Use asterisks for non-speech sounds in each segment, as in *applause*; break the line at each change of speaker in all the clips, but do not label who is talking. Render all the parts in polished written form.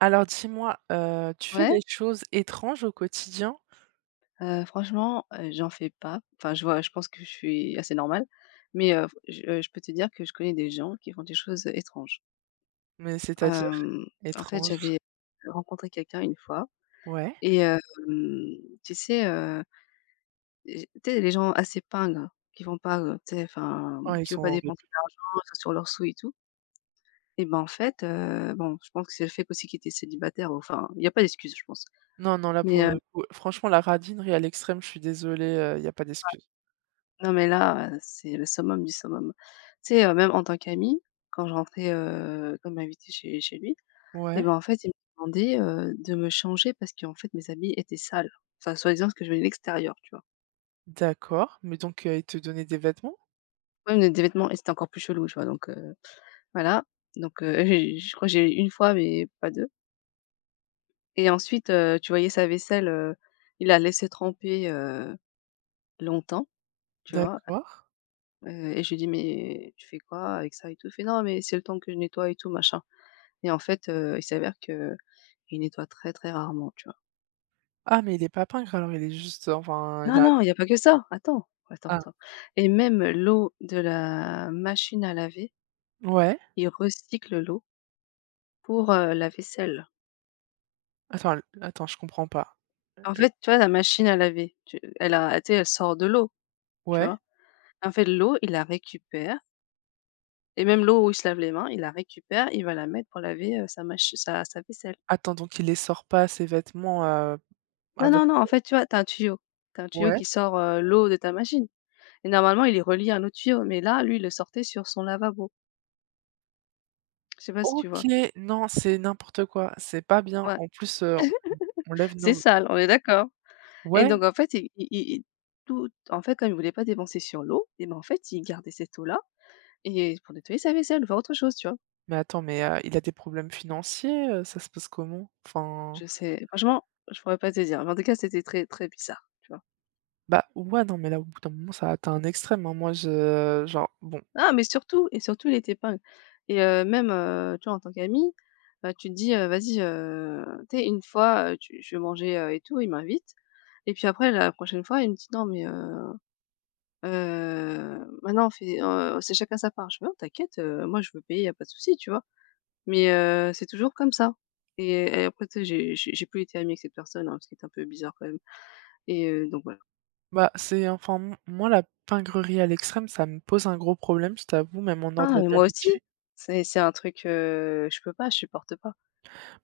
Alors dis-moi, tu fais
Ouais,
des choses étranges au quotidien?
franchement, j'en fais pas. Enfin, je pense que je suis assez normale, mais je peux te dire que je connais des gens qui font des choses étranges.
Mais c'est-à-dire
Hem, En fait,
étranges?
j'avais rencontré quelqu'un une fois
Ouais.
et tu sais, j tu sais, les gens assez pingres qui vont pas, tu sais, enfin,
Oh, ils
qui veulent
sont
pas
horribles.
dépenser d'argent, ils sont sur leurs sous et tout. Et ben, en fait, bon, je pense que c'est le fait qu'aussi qu'ils étaient célibataires. Enfin, il y a pas d'excuse, je pense.
Non, non, là,
mais
pour le coup, franchement, la radinerie à l'extrême, je suis désolée, il y a pas d'excuse.
Non mais là, c'est le summum du summum. Tu sais, même en tant qu'amie, quand je rentrais, comme invitée chez lui et
Ouais,
ben, en fait, il me demandait, de me changer parce qu'en fait, mes habits étaient sales. Enfin, soi-disant parce que je venais de l'extérieur, tu vois?
d'accord, mais donc, il te donnait des vêtements?
Même des vêtements, et c'était encore plus chelou, tu vois? Donc voilà, donc *laughs* j'ai je crois que j'ai eu 1 fois mais pas 2. Et ensuite, tu voyais sa vaisselle, il la laissait tremper, longtemps, tu vois?
D'accord.
Et je lui dis: «Mais tu fais quoi avec ça et tout?» Il fait: «Non, mais c'est le temps que je nettoie et tout machin». Et en fait, il s'avère que il nettoie très, très rarement, tu vois?
Ah, mais il est pas pingre, alors il est juste, enfin, il
Non,
a
non, il n'y a pas que ça, attends, attends,
ah,
attends. Et même l'eau de la machine à laver,
ouais.
il recycle l'eau pour, la vaisselle.
Attends, je comprends pas.
En fait, tu vois, la machine à laver, tu sais, elle sort de l'eau, tu
Ouais.
vois? En fait, l'eau, il la récupère, et même l'eau où il se lave les mains, il la récupère, il va la mettre pour laver, sa mach sa sa vaisselle.
Attends, donc il les sort pas, ses vêtements,
Non,
avec
non, non, en fait, tu vois, t'as un tuyau.
ouais.
Qui sort, l'eau de ta machine et normalement, il est relié à un autre tuyau, mais là, lui, il le sortait sur son lavabo. Je sais pas si tu vois?
OK, non, c'est n'importe quoi, c'est pas bien.
Ouais,
En plus, on lève
c'est
nos.
sale, on est d'accord. Et
Ouais,
donc en fait, comme il voulait pas dépenser sur l'eau, et ben, en fait, il gardait cette eau-là et pour nettoyer sa vaisselle ou faire autre chose, tu vois?
mais attends, mais il a des problèmes financiers, ça se passe comment? Enfin,
Je sais, franchement, je pourrais pas te dire, mais en tout cas, c'était très, très bizarre, tu vois?
bah, ouais, non, mais là, au bout d'un moment, ça atteint un extrême, hein. Moi, je genre, bon,
Ah, mais surtout et surtout il était tépingles, et même, tu vois, en tant qu'ami, bah, tu te dis, «Vas-y, tu sais, une fois, tu je vais manger, et tout», il m'invite, et puis après la prochaine fois, il me dit: «Non mais maintenant on fait, c'est chacun sa part». Je fais: «Non, t'inquiète, moi je veux payer, y a pas de souci», tu vois? Mais c'est toujours comme ça. Et après, tu sais, j'ai plus été amie avec cette personne, hein, parce qu'elle était un peu bizarre quand même, et donc voilà.
bah, c'est enfin, m moi, la pingrerie à l'extrême, ça me pose un gros problème, je t'avoue, même en
Ah,
ordre
mais moi aussi,
d'amitié.
c'est un truc, je peux pas, je supporte pas.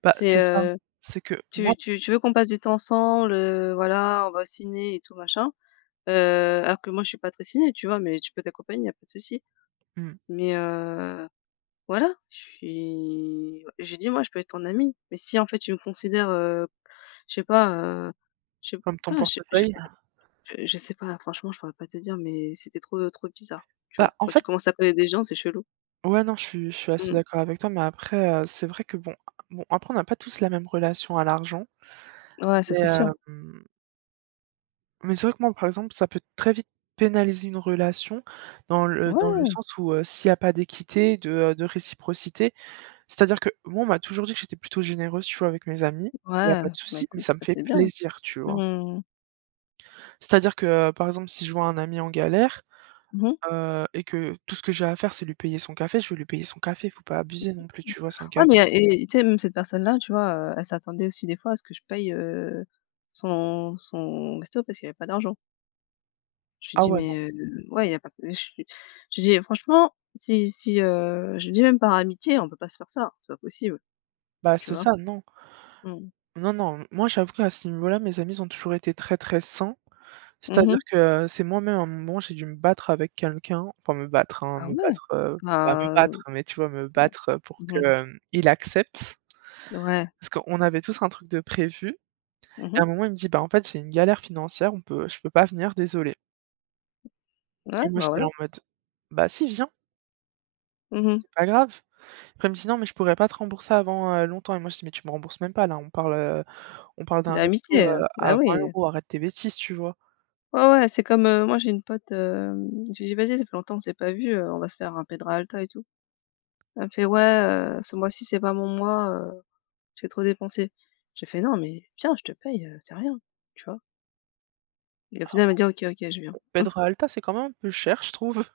Bah,
C'est,
c'est ça,
heu
c'est que moi
tu veux qu'on passe du temps ensemble, voilà, on va au ciné et tout machin. Heu, alors que moi je suis pas très ciné, tu vois? Mais tu peux t'accompagner, y a pas de souci.
mmh,
Mais, voilà, je suis j'ai dit: «Moi je peux être ton amie». Mais si en fait tu me considères, je sais pas, heu, je sais
comme ton
pas,
portefeuille.
je sais pas, franchement je pourrais pas te dire, mais c'était trop, trop bizarre, tu vois?
Bah, en
Quand tu
fait
commences à connaître des gens, c'est chelou.
ouais, non, je suis assez
Mmh.
d'accord avec toi, mais après, c'est vrai que bon, après, on n'a pas tous la même relation à l'argent,
Ouais,
mais
ça c'est sûr.
hem mais c'est vrai que moi, par exemple, ça peut très vite pénaliser une relation dans le
Ouais,
sens où, s'il y a pas d'équité, de réciprocité, c'est-à-dire que moi, on m'a toujours dit que j'étais plutôt généreuse, tu vois, avec mes amis. Il y a
ouais,
pas de
bah
souci, mais
écoute,
ça me
ça
fait
c'est bien.
plaisir, tu vois?
Mmh.
C'est-à-dire que, par exemple, si je vois un ami en galère,
Mmh.
et que tout ce que j'ai à faire, c'est lui payer son café, je vais lui payer son café, faut pas abuser non plus, tu vois? C'est un
Ouais,
café.
mais et tu sais, même cette personne-là, tu vois, elle s'attendait aussi des fois à ce que je paye, son son resto parce qu'il avait pas d'argent. Je lui
Ah
dis:
ouais, non,
«Mais, ouais, il y a pas». Lui je lui dis: «Franchement, si si,» je lui dis: «Même par amitié, on peut pas se faire ça, c'est pas possible»,
bah,
tu
c'est
vois?
ça, non.
Mmh.
Non, non, moi, j'avoue qu'à ce niveau-là, mes amis, ils ont toujours été très, très sains. C'est-à-dire
Mmh.
que c'est moi-même, à un moment, j'ai dû me battre avec quelqu'un, enfin me battre, hein,
Ah
me
ouais?
battre, pas me
Bah,
battre, mais tu vois, me
bon.
battre, pour
Mmh.
que, il accepte.
Ouais.
Parce qu'on avait tous un truc de prévu et
Mmh.
à un moment, il me dit: «Bah, en fait, j'ai une galère financière, on peut je peux pas venir, désolé»
Ouais,
et moi,
bah,
j'étais
voilà.
là en mode: «Bah si, viens,
Mmh.
c'est pas grave». Après, il me dit: «Non, mais je pourrais pas te rembourser avant, longtemps» et moi, je dis: «Mais tu me rembourses même pas là, on parle d'un resto,
L'amitié,
à
bah,
20
oui.
euros arrête tes bêtises», tu vois?
Ouais, ouais, c'est comme, moi j'ai une pote, je lui dis: «Vas-y, ça fait longtemps on s'est pas vu, on va se faire un pedra Alta et tout». Elle me fait: «Ouais, ce mois-ci, c'est pas mon mois, j'ai trop dépensé». J'ai fait: «Non, mais viens, je te paye, c'est rien». Tu vois? Et au final, elle m'a dit: «OK, OK, je viens».
Pedra
*laughs*
Alta, c'est quand même un peu cher, je trouve.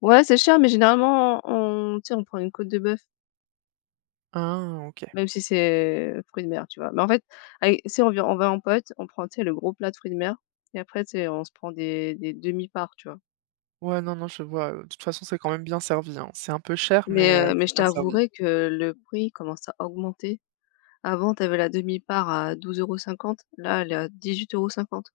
Ouais, c'est cher, mais généralement, on tu sais, on prend une côte de bœuf,
Ah OK.
même si c'est fruits de mer, tu vois? Mais en fait, avec tu sais, on va en pote, on prend, tu sais, le gros plat de fruits de mer, et après, tu sais, on se prend des demi-parts, tu vois?
Ouais, non, non, je vois, de toute façon, c'est quand même bien servi, hein. C'est un peu cher, mais
Mais heu, mais
c'est
je
bien servi.
t'avouerai que le prix commence à augmenter. Avant, tu avais la demi-part à 12,50 €, là, elle est à 18,50 €.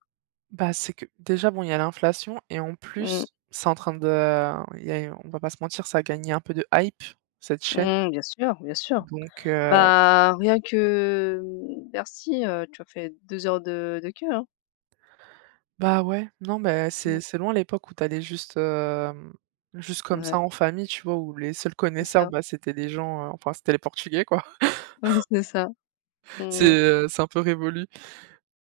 Bah, c'est que déjà, bon, il y a l'inflation et en plus, c'est en train de il y a on va pas se mentir, ça a gagné un peu de hype, cette chaîne,
Mmh, bien sûr, bien sûr.
donc
Bah, rien que, Bercy, tu as fait 2 heures de queue, hein.
bah, ouais, non, mais
Mmh,
c'est loin l'époque où t'allais juste comme
ouais,
ça en famille, tu vois? Où les seuls
c'est
connaisseurs,
ça. *laughs*
bah, c'était les gens, enfin, c'était les Portugais, quoi.
Ouais, c'est ça.
*laughs* C'est,
Mmh mh.
heu, c'est un peu révolu.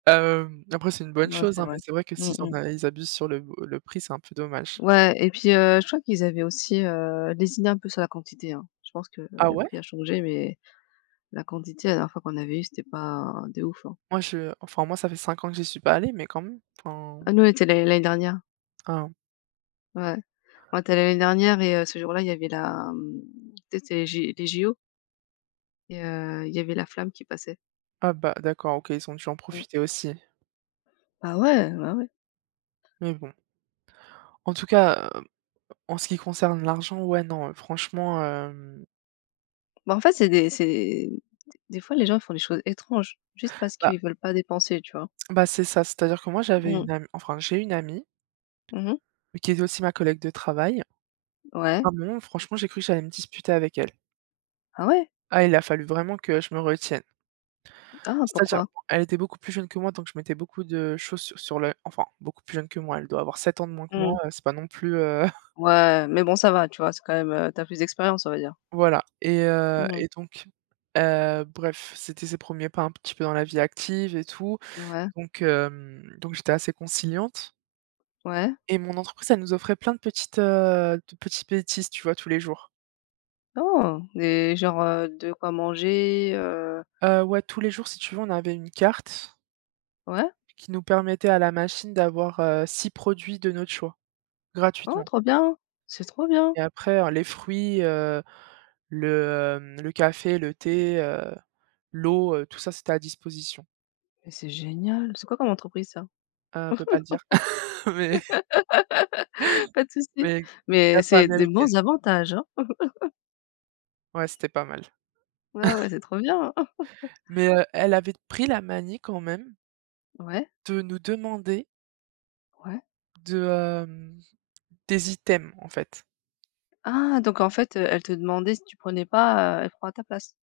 Après c'est une bonne
Non,
chose,
c'est
hein, mais
vrai.
c'est vrai que
Mmh
s'ils
mh.
en a ils abusent sur le prix, c'est un peu dommage.
Ouais, et puis, je crois qu'ils avaient aussi, lésiné un peu sur la quantité, hein. Je pense que
Ah
le
ouais?
prix a changé, mais la quantité, la dernière fois qu'on avait eu, c'était pas de ouf, hein.
Moi je enfin moi ça fait 5 ans que j'y suis pas allée, mais quand même, enfin
Ah nous, on était allés l'année dernière.
ah
Ouais. On était allés l'année dernière, et ce jour-là, il y avait la, tu sais, c'était les JO et il y avait la flamme qui passait.
ah bah d'accord, OK, ils ont dû en
Mmh.
profiter aussi.
Bah ouais, bah ouais.
Mais bon, en tout cas, en ce qui concerne l'argent, ouais non, franchement,
Bah, en fait, c'est des fois, les gens, ils font des choses étranges, juste parce
bah
qu'ils veulent pas dépenser, tu vois?
c'est ça, c'est-à-dire que moi
Mmh.
j'ai une amie,
Mmh.
mais qui était aussi ma collègue de travail.
Ouais.
À un moment, franchement, j'ai cru que j'allais me disputer avec elle.
Ah ouais?
Ah il a fallu vraiment que je me retienne.
Ah,
C'est-à-dire,
pourquoi?
elle était beaucoup plus jeune que moi, donc je mettais beaucoup de choses sur le enfin beaucoup plus jeune que moi, elle doit avoir 7 ans de moins que
Mmh.
moi, c'est pas non plus.
Ouais, mais bon, ça va, tu vois? C'est quand même, tu plus d'expérience, on va dire.
Voilà et heu
Mmh.
et donc bref, c'était ses premiers pas un petit peu dans la vie active et tout,
Ouais,
donc j'étais assez conciliante
ouais.
et mon entreprise, elle nous offrait plein de petites, de petites bêtises, tu vois, tous les jours.
Oh! Des Genre, de quoi manger,
Ouais, tous les jours, si tu veux, on avait une carte
ouais?
qui nous permettait à la machine d'avoir, 6 produits de notre choix,
Oh,
gratuitement
trop bien! C'est trop bien!
et après, les fruits, le café, le thé, l'eau, tout ça, c'était à disposition.
Mais c'est génial! C'est quoi comme entreprise, ça?
On peut pas le dire, *laughs* mais
*laughs* Pas de souci.
mais
Mais
gaffe à
c'est des
américaine.
bons avantages, hein?
Ouais, c'était pas mal.
Ouais, ouais, c'est trop bien! *laughs*
Mais, elle avait pris la manie quand même
Ouais,
de nous demander
ouais.
de, hem, des items, en fait.
Ah donc en fait, elle te demandait si tu prenais pas, elle prend à ta place?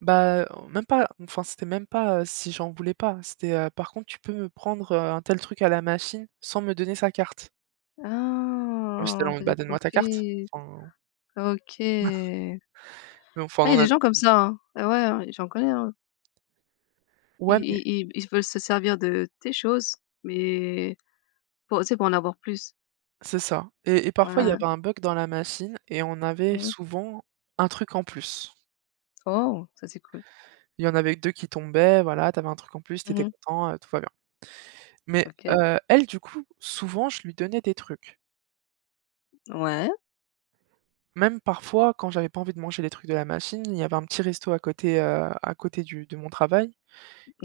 Bah, même pas enfin, c'était même pas, si j'en voulais pas, c'était, «Par contre, tu peux me prendre, un tel truc à la machine sans me donner sa carte». Moi, j'étais là
Ah!
en
Toi
mode:
tu
«Bah, donne-moi ta carte».
profites.
Enfin,
OK.
mais enfin,
Ah, il
on
y a
en
des
a
gens comme ça, hein. Ah ouais, hein, j'en connais, hein. Ils
ouais, mais
ils ils veulent se servir de tes choses, mais pour tu sais, pour en avoir plus.
c'est ça et
Ouais,
parfois, il y
ouais.
avait un bug dans la machine et on avait
Mmh.
souvent un truc en plus.
Oh! Ça c'est cool.
Il y en avait que 2 qui tombaient, voilà, t'avais un truc en plus, t'étais
Mmh.
content, tout va bien. Mais,
OK.
elle, du coup, souvent, je lui donnais des trucs.
Ouais.
Même parfois, quand j'avais pas envie de manger les trucs de la machine, il y avait un petit resto à côté du de mon travail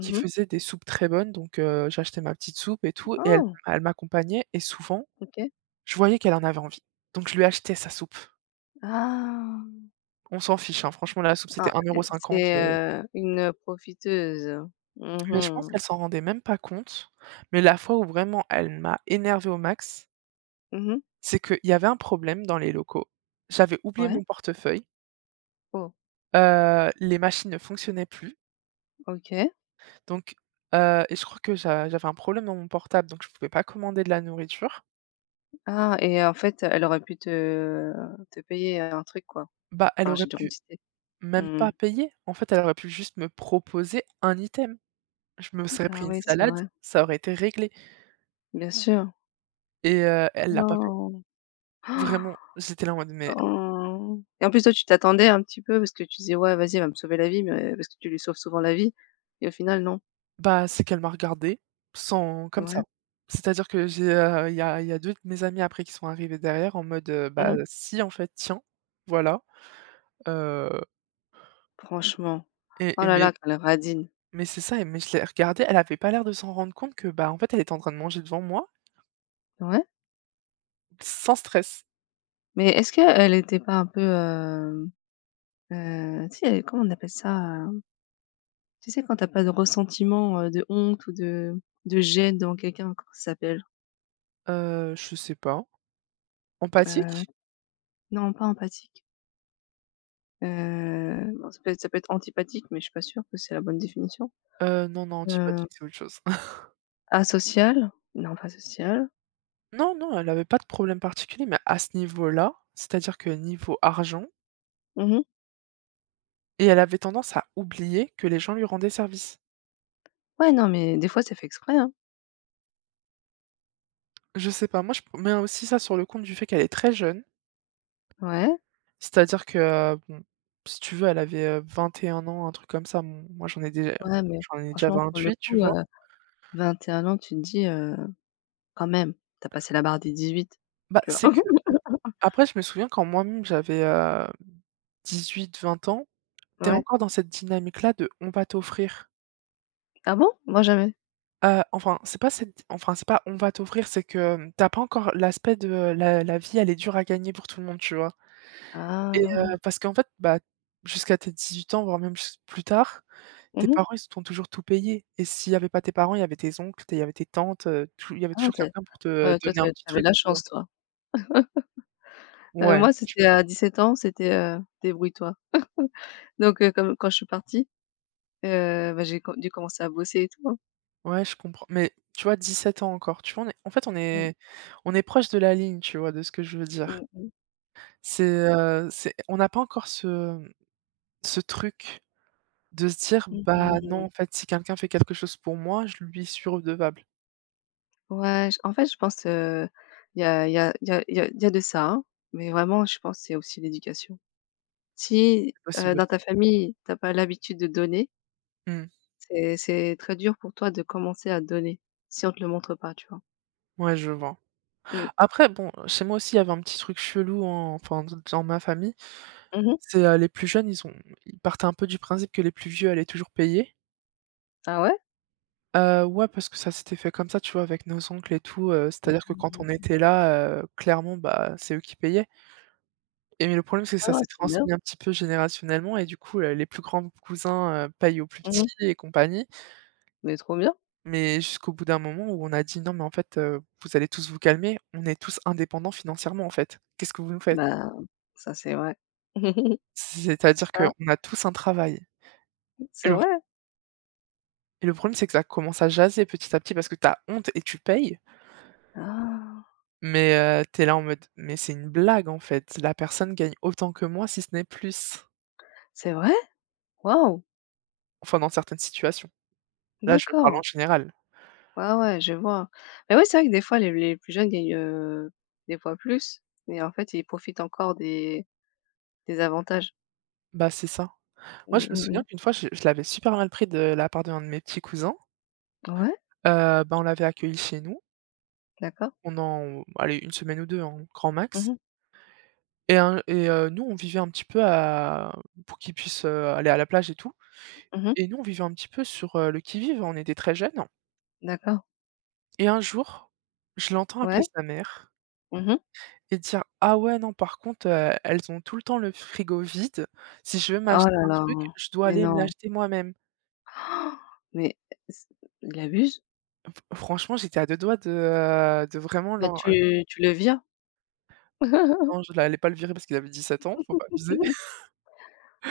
qui faisait des soupes très bonnes, donc j'achetais ma petite soupe et tout et elle
Oh!
elle m'accompagnait et souvent,
OK.
je voyais qu'elle en avait envie. Donc je lui achetais sa soupe.
Ah!
On s'en fiche, hein, franchement, la soupe, c'était
Ah,
1,50
c'est,
€,
une profiteuse. Mmh
mais je pense
mh.
qu'elle s'en rendait même pas compte. Mais la fois où vraiment elle m'a énervée au max,
Mmh.
c'est qu'il y avait un problème dans les locaux. J'avais oublié
Ouais.
mon portefeuille.
Oh!
Les machines ne fonctionnaient plus,
OK.
donc et je crois que j'avais un problème dans mon portable, donc je pouvais pas commander de la nourriture.
Ah, et en fait, elle aurait pu te payer un truc quoi,
Bah, elle
par
aurait pu
générosité.
même
Mmh.
pas payer. En fait, elle aurait pu juste me proposer un item. Je me serais pris
Ah
une
oui, c'est
salade,
vrai,
ça aurait été réglé
bien sûr.
et
Oh
elle l'a pas fait.
non! *gasps* Ah,
Vraiment, j'étais là en mode: «Mais»
oh! Et en plus, toi, tu t'attendais un petit peu parce que tu disais: «Ouais, vas-y, elle va me sauver la vie», mais parce que tu lui sauves souvent la vie, et au final, non.
bah, c'est qu'elle m'a regardé sans comme
Ouais.
ça. C'est-à-dire que j'ai, il y a 2 de mes amis après qui sont arrivés derrière en mode, «Bah
Mmh.
si, en fait, tiens, voilà». Heu
Franchement.
et
Oh
et
là
mais
là, quelle radine.
Mais c'est ça et mais je l'ai regardée, elle avait pas l'air de s'en rendre compte que, bah, en fait, elle était en train de manger devant moi,
Ouais,
sans stress.
mais est-ce qu'elle était pas un peu, tu sais, comment on appelle ça, Tu sais, quand t'as pas de ressentiment, de honte ou de gêne devant quelqu'un, comment ça s'appelle?
Je sais pas.
Heu
Empathique?
Non, pas empathique. Bon, ça peut être antipathique, mais je suis pas sûre que c'est la bonne définition.
Non, non,
Heu,
antipathique, c'est autre chose. *laughs*
Asocial? Non, pas social.
Non, non, elle avait pas de problème particulier, mais à ce niveau-là, c'est-à-dire que niveau argent
Mmh.
et elle avait tendance à oublier que les gens lui rendaient service.
Ouais, non, mais des fois, c'est fait exprès, hein.
Je sais pas, moi, je p mets aussi ça sur le compte du fait qu'elle est très jeune,
Ouais,
c'est-à-dire que, bon, si tu veux, elle avait, 21 ans, un truc comme ça. M Moi,
ouais, mais
j'en ai déjà
franchement, pour le
28, tu
coup,
vois?
21 ans, tu te dis, «Quand même, t'as passé la barre des 18.
Bah,
Tu vois?»
c'est que
*laughs*
après, je me souviens quand moi-même j'avais, 18, 20 ans. T'es
Ouais.
encore dans cette dynamique-là de «on va t'offrir».
Ah bon? Moi, jamais.
C'est pas «on va t'offrir», c'est que, t'as pas encore l'aspect de la vie elle est dure à gagner pour tout le monde, tu vois? Et
Ah.
parce qu'en fait, bah, jusqu'à tes 18 ans, voire même jus plus tard, tes
Mmh.
parents, ils se t'ont toujours tout payé et s'il y avait pas tes parents, il y avait tes oncles, il y avait tes tantes, tou il y avait
Ah,
toujours
tu es
quelqu'un pour te
toi,
donner un
t'avais
petit
avais de
truc,
la
tu vois?
chance, toi.
Ouais.
Moi, c'était à 17 ans, c'était, «Débrouille-toi». Donc comme quand je suis partie, bah, j'ai com dû commencer à bosser et tout, hein.
Ouais, je comprends. Mais tu vois, 17 ans encore, tu vois? On est en fait, on
Mmh,
est on est proche de la ligne, tu vois, de ce que je veux dire.
mmh mh.
C'est on n'a pas encore ce truc de se dire:
Mmh
«Bah, non,
mh.
en fait, si quelqu'un fait quelque chose pour moi, je lui suis redevable».
Ouais, j en fait, je pense, il y a il y a il y a il y a y a de ça, hein, mais vraiment, je pense, que c'est aussi l'éducation. Si,
C'est possible
dans
aussi.
ta famille, t'as pas l'habitude de donner,
Mmh.
c'est très dur pour toi de commencer à donner, si on te le montre pas, tu vois?
Ouais, je vois.
Mmh.
Après, bon, chez moi aussi, il y avait un petit truc chelou, en enfin, d dans ma famille.
Mmh.
Les plus jeunes, ils partaient un peu du principe que les plus vieux allaient toujours payer.
Ah ouais?
Ouais, parce que ça s'était fait comme ça, tu vois, avec nos oncles et tout, c'est-à-dire que quand on
Mmh.
était là, clairement, bah, c'est eux qui payaient et mais le problème, c'est que
Ah
ça
ouais,
s'est
c'est bien.
transmis un petit peu générationnellement et du coup, les plus grands cousins, payent aux plus petits
Mmh.
et compagnie,
Mais trop bien.
mais jusqu'au bout d'un moment où on a dit: «Non, mais en fait, vous allez tous vous calmer, on est tous indépendants financièrement, en fait. Qu'est-ce que vous nous faites?»
Bah, ça, c'est vrai. *laughs*
C'est-à-dire
Ça,
qu'on a tous un travail et
c'est
le
vrai?
et le problème, c'est que ça commence à jaser petit à petit parce que tu as honte et tu payes.
Ah!
Mais tu là en mode: «Mais c'est une blague en fait, la personne gagne autant que moi, si ce n'est plus».
C'est vrai? Waouh!
Enfin dans certaines situations. Là, je parle en
D'accord.
général.
Ouais, ouais, je vois. Mais ouais, c'est vrai que des fois, les plus jeunes gagnent, des fois plus, et en fait, ils profitent encore des avantages.
Bah, c'est ça. Moi,
Mmh
je me
mh
souviens
mh.
qu'une fois, je l'avais super mal pris de la part d'un de mes petits cousins.
Ouais,
Bah, on l'avait accueilli chez nous
d'accord.
pendant, allez, une semaine ou 2 en grand
Mmh
max
mh.
et nous, on vivait un petit peu à pour qu'il puisse, aller à la plage et tout
Mmh.
et nous, on vivait un petit peu sur, le qui-vive, on était très jeunes
D'accord.
et un jour, je l'entends
Ouais.
appeler sa mère
Mmh.
et dire: «Ah ouais, non, par contre, elles ont tout le temps le frigo vide. Si je veux
Oh
m'acheter
là
un
là,
truc, je dois
mais
aller me
non,
l'acheter moi-même».
mais c il abuse.
F franchement, j'étais à 2 doigts de vraiment
Bah,
l'en
tu le vires. *laughs*
non, je l'allais pas le virer parce qu'il avait 7 ans, faut pas abuser. *laughs*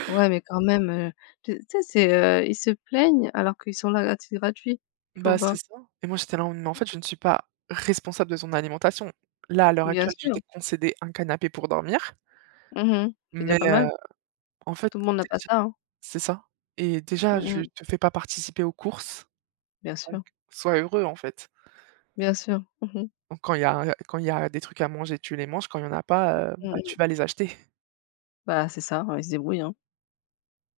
Ouais, mais quand même, tu sais, c'est, ils se plaignent alors qu'ils sont là à gratuit. Tu
Bah, c'est
vois?
ça et moi, j'étais là: «Mais en fait, je ne suis pas responsable de ton alimentation». Là, à l'heure
Bien
actuelle, je
sûr.
t'ai concédé un canapé pour dormir,
Mmh. C'est déjà
mais
pas mal.
en fait,
Tout le monde n'a pas
déjà
ça, hein.
c'est ça et déjà, je
Mmh.
te fais pas participer aux courses,
Bien
donc
sûr,
sois heureux, en fait.
bien sûr. Mmh.
Donc quand il y a des trucs à manger, tu les manges, quand il y en a pas, bah,
Mmh.
tu vas les acheter.
Bah, c'est ça, ouais, ils se débrouillent, hein.